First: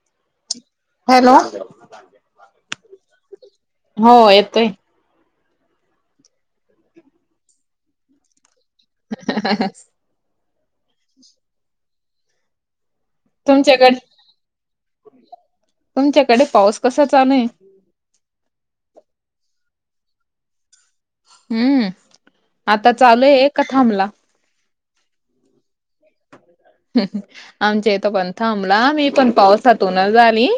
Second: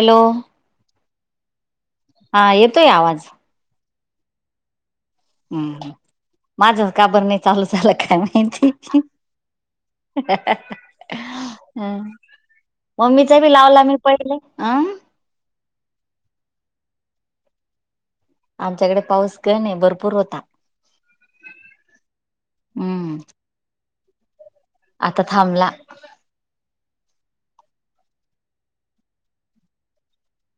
Hello hello हा येतोय आवाज हो येतोय हम् माझ काबर नाही चालू झालं काय माहिती हम्म मम्मीचा बी लावला मी तुमच्याकडे पहिले. अ तुमच्याकडे पाऊस कसा चालूय? आमच्याकड पाऊस काय नाई भरपूर होता. हम्म. आता हम्म चालूय का थांबला? आता थांबला. हम. आमच्या इथं पण थांबला मी पण पावसातूनचं आली.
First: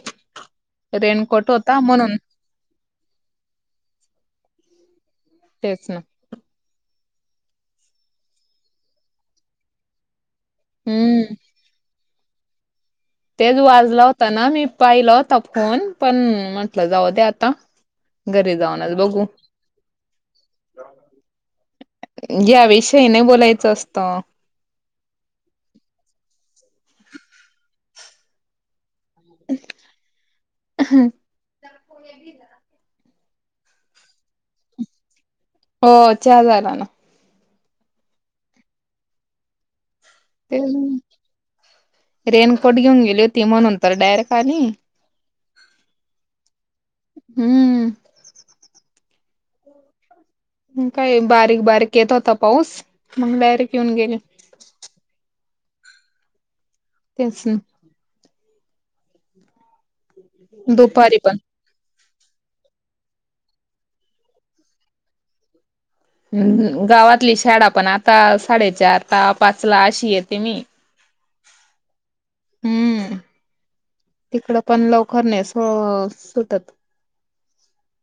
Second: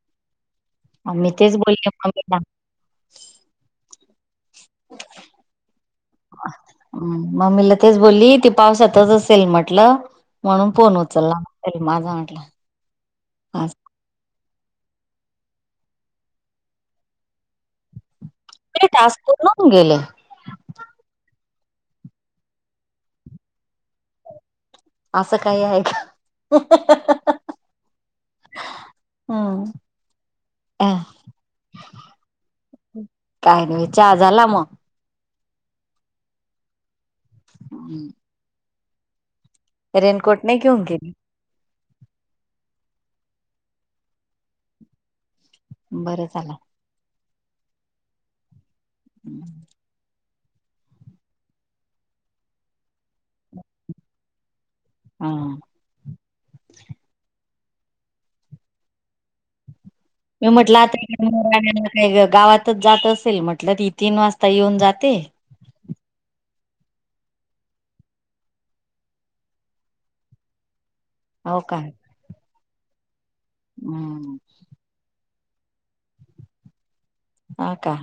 मी रेनकोट तेच होता बोलली म्हणून मम्मीला तेच ना. हम्. मम्मीला तेच बोलली ती पावसातच असेल म्हटलं. म्हणून फोन हम्म उचलला, तरी माझा म्हटलं तेच वाजलाव त्याना मी पाहिला होता फोन पण म्हंटलं जाऊद्या आता घरी जाऊनच टास्क बघू पूर्ण होऊन गेले या विषयी नाय बोलायचं असतं. असं काही हाय का? हा हा हा हा. हम. आह. काई नाई चा झाला मग? हो चहा झाला ना. हम्. करेन [unintelligible] रेनकोट घेऊन गेली हुती म्हणून तर डायरेक्ट आली. बरं चाल्लाव. हम्म. हम्म काय बारीक- बारीक येत होता पाऊस, मग डायरेक्ट येेऊन गेली. हम. तेच हम. मी म्हटलं आता दुपारी पण [unintelligible] नाई ग गावातच जात असेल म्हटलं ती तीन वाजता येऊन जाते. हम गावातली शाळा पण आता साडेचार ला पाच ला अशी येते मी. होव काय? हम्म. हम्म तिकडं पण लवकर नाई सु सुटत. हा का.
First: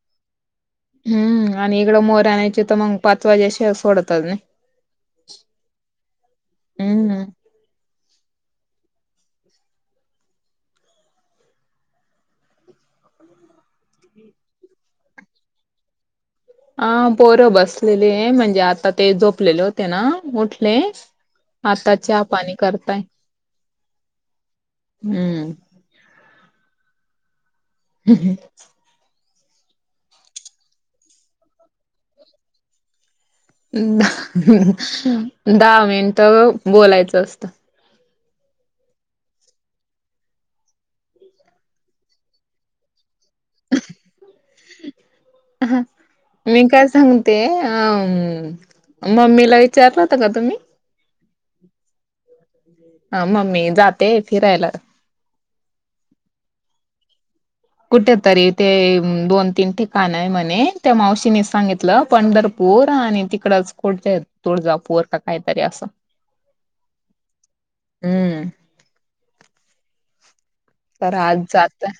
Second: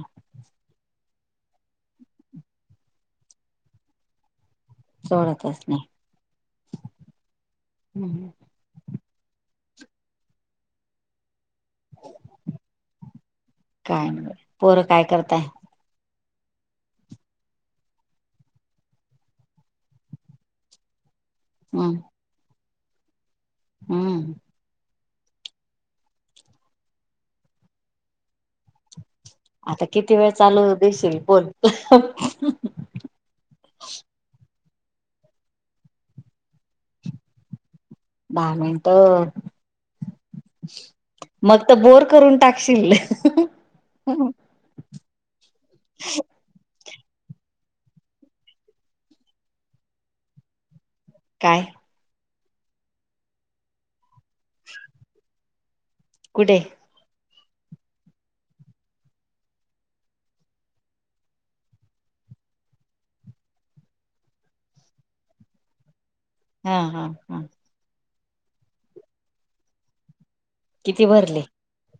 हम्म, आणि इकडं मोर आणायची तर मग पाच वाजल्याशिवाय सोडतच नाही. सोडतच नाही. हम. हम्. काय नाय. पोरं काय करताय? हा पोरं बसलेलीए, म्हणजे आता ते झोपलेले होते ना? उठले. आता हम्म चा पाणी करताय. हम्म. हम्म. हम् ह. आता किती वेळ चालू दिशील पण हं हम. दहा मिंट बोलायचं असतं. दहा मिनट मग तर बोर करून टाकशील. [inaudible] मी काय सांगते, अ मम्मीला विचारलं होता का तुम्ही? काय? अ मम्मी जातेय फिरायला. कुठे? कुठ तरी ते दोन तीन ठिकाण आहे म्हणे, त्या मावशीने सांगितलं पंढर पुर आणि तिकडच कोठे तुळजापूर, का काहीतरी असं. हा हा हा! हूं! किती तर आज भरले जाताय,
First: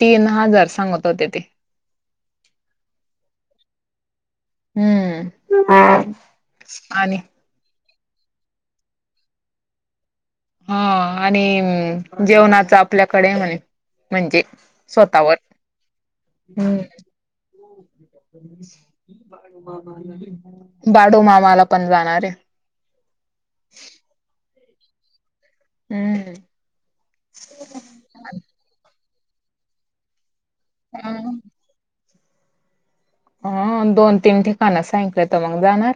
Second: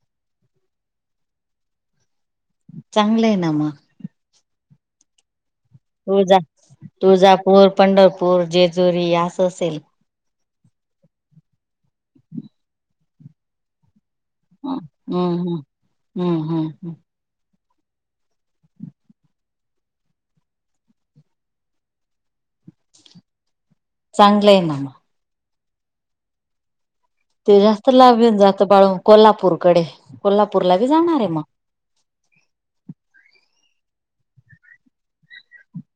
तीन हजार सांगत होते ते. चांगलंय आहे ना म. हूं! तुळजा, तुळजापूर, पंढरपूर जेजुरी, असं असेल. हं आणि जेवणाच आपल्याकडे म्हने म्हणजे. हम्म स्वतःवर हम्म हम्म हम्म हूं. हम्म. बाडोमामाला पण जाणार हे. चांगलंय ना आहे म. हूं! ते जास्त लाभ येऊन जातं बाळून कोल्हापूरकडे कोल्हापूरला बी जाणार आहे मग ह दोन तीन ठिकाण सांगीतल्यात त मग जाणार.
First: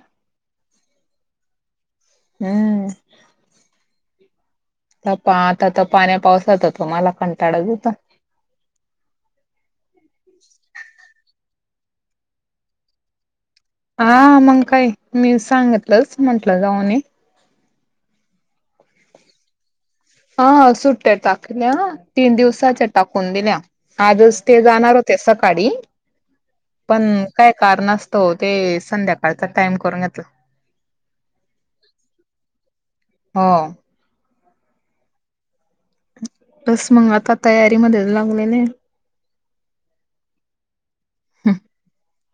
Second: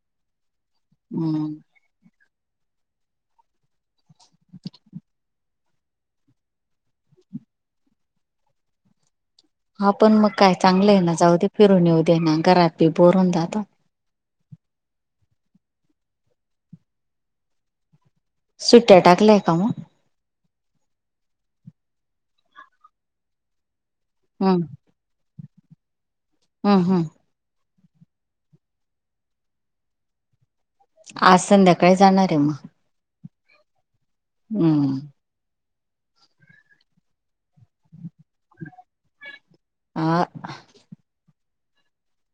हूं! हूं! [inaudible] नपा आता त पाण्या पावसाचा, त माला कंटाळा चं येतोय. हा पण मग काय चांगलं आहे ना, जाऊ दे फिरून येऊ दे ना, घरात बी बोर होन जात. हा मग काय, मी सांगितलंच म्हंटलं जाऊ ये. सुट्या टाकल्याय का म. ह सुट्ट्या टाकल्या तीन दिवसाच्या टाकून दिल्या, आजच ते हम्म जाणार हो ते सकाढी हम्म हम्म पण काय कारनास्तावं, ते संध्याकाळचा टाइम करून घेतला. आज संध्याकाळी जाणार आहे म? हो! हूं! बस मग आता तयारीमध्ये लागलोले हे! आ! हूं!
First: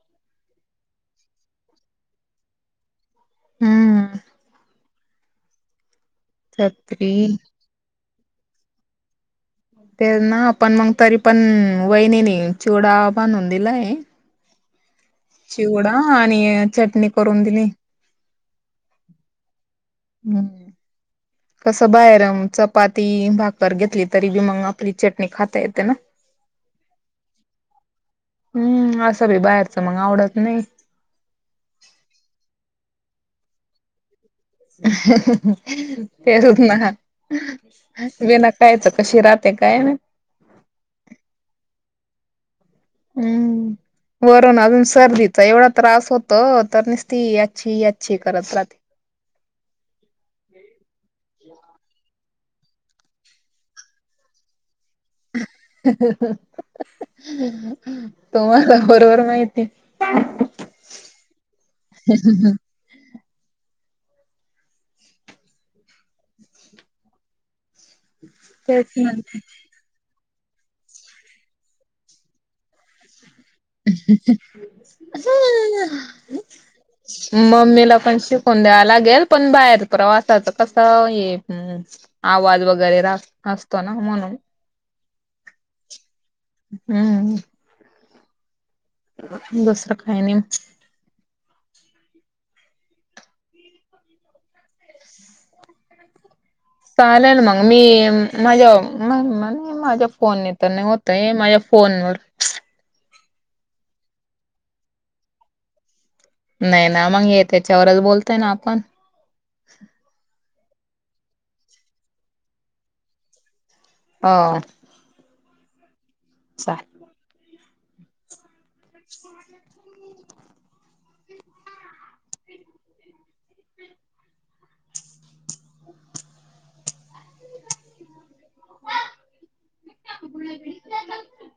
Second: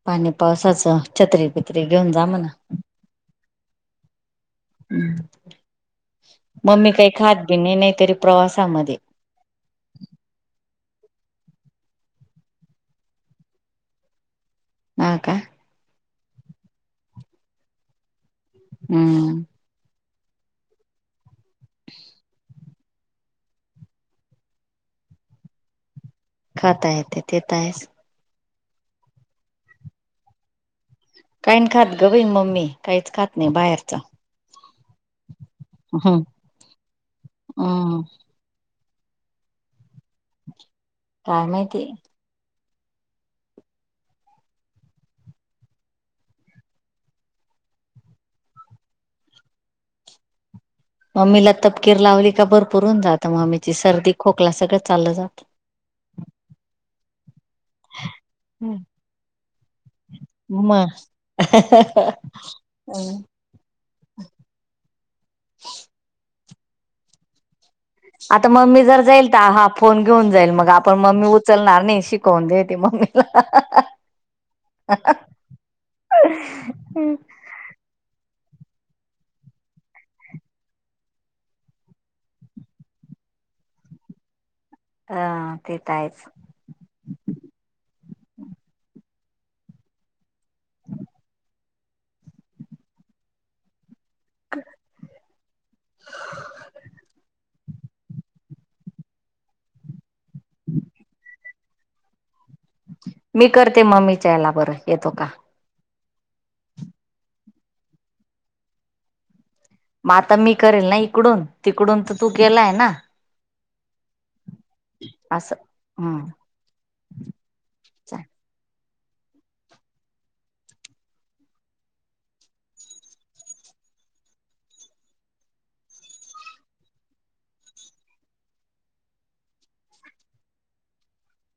पाणी पावसाचं छत्री, बित्री, घेऊन जा म्हणा. हूं! मम्मी काही छत्री खात बि नाही, नाहीतरी प्रवासामध्ये. तेचं ना पण मग तरी पण वहिनीने, चिवडा भानून दिलाय. हा का. चिवडा आणि, चटणी करून दिली हूं! [inaudible] कस बाहेर चपाती, भाकर घेतली तरी बी मग आपली चटणी खाता येते ना. [inaudible] खाता येत ते त आहेस. हूं असं भी बाहेरचं मग आवडत नाही. काहीन खात ग बाई मम्मी, काहीच खात नाही, बाहेरच. तेस ना हम्म वीना कायचं कशी राहते काय माहित काय माहिती. हम्म वरून अजून सर्दीचा एवढा त्रास होत तर निसती याछी यांछी करत राहते. मम्मीला तपकीर लावली का भरपूर होऊन जात मम्मीची सर्दी खोकला सगळंच [unintelligible] तुम्हाला बरोबर माहिती. म [unintelligible] आता मम्मी तेच जर ना जाईल त हा फोन घेऊन जाईल मग आपण मम्मी उचलणार नई शिकवून देते मम्मीला हं मम्मीला पण शिकून द्यावा लागेल पण बाहेर प्रवासाच कसं हे आवाज वगैरे रा असतो ना म्हणून अं तेेत आहेच. हम्म दुसरं काय नाही. [unintelligible] चालल मंग मी माझ्या मं नं मं नं माझ्या फोन नी त नाय होतय माया फोनवर मी करते मम्मीच्या याला बर येतो का? नाय ना मंग ये त्याच्यावरच बोलतय ना आपण. म आता मी करेल ना इकडून तिकडून त तू गेलाय ना. ओ असं हूं चाल चाललं [unintelligible]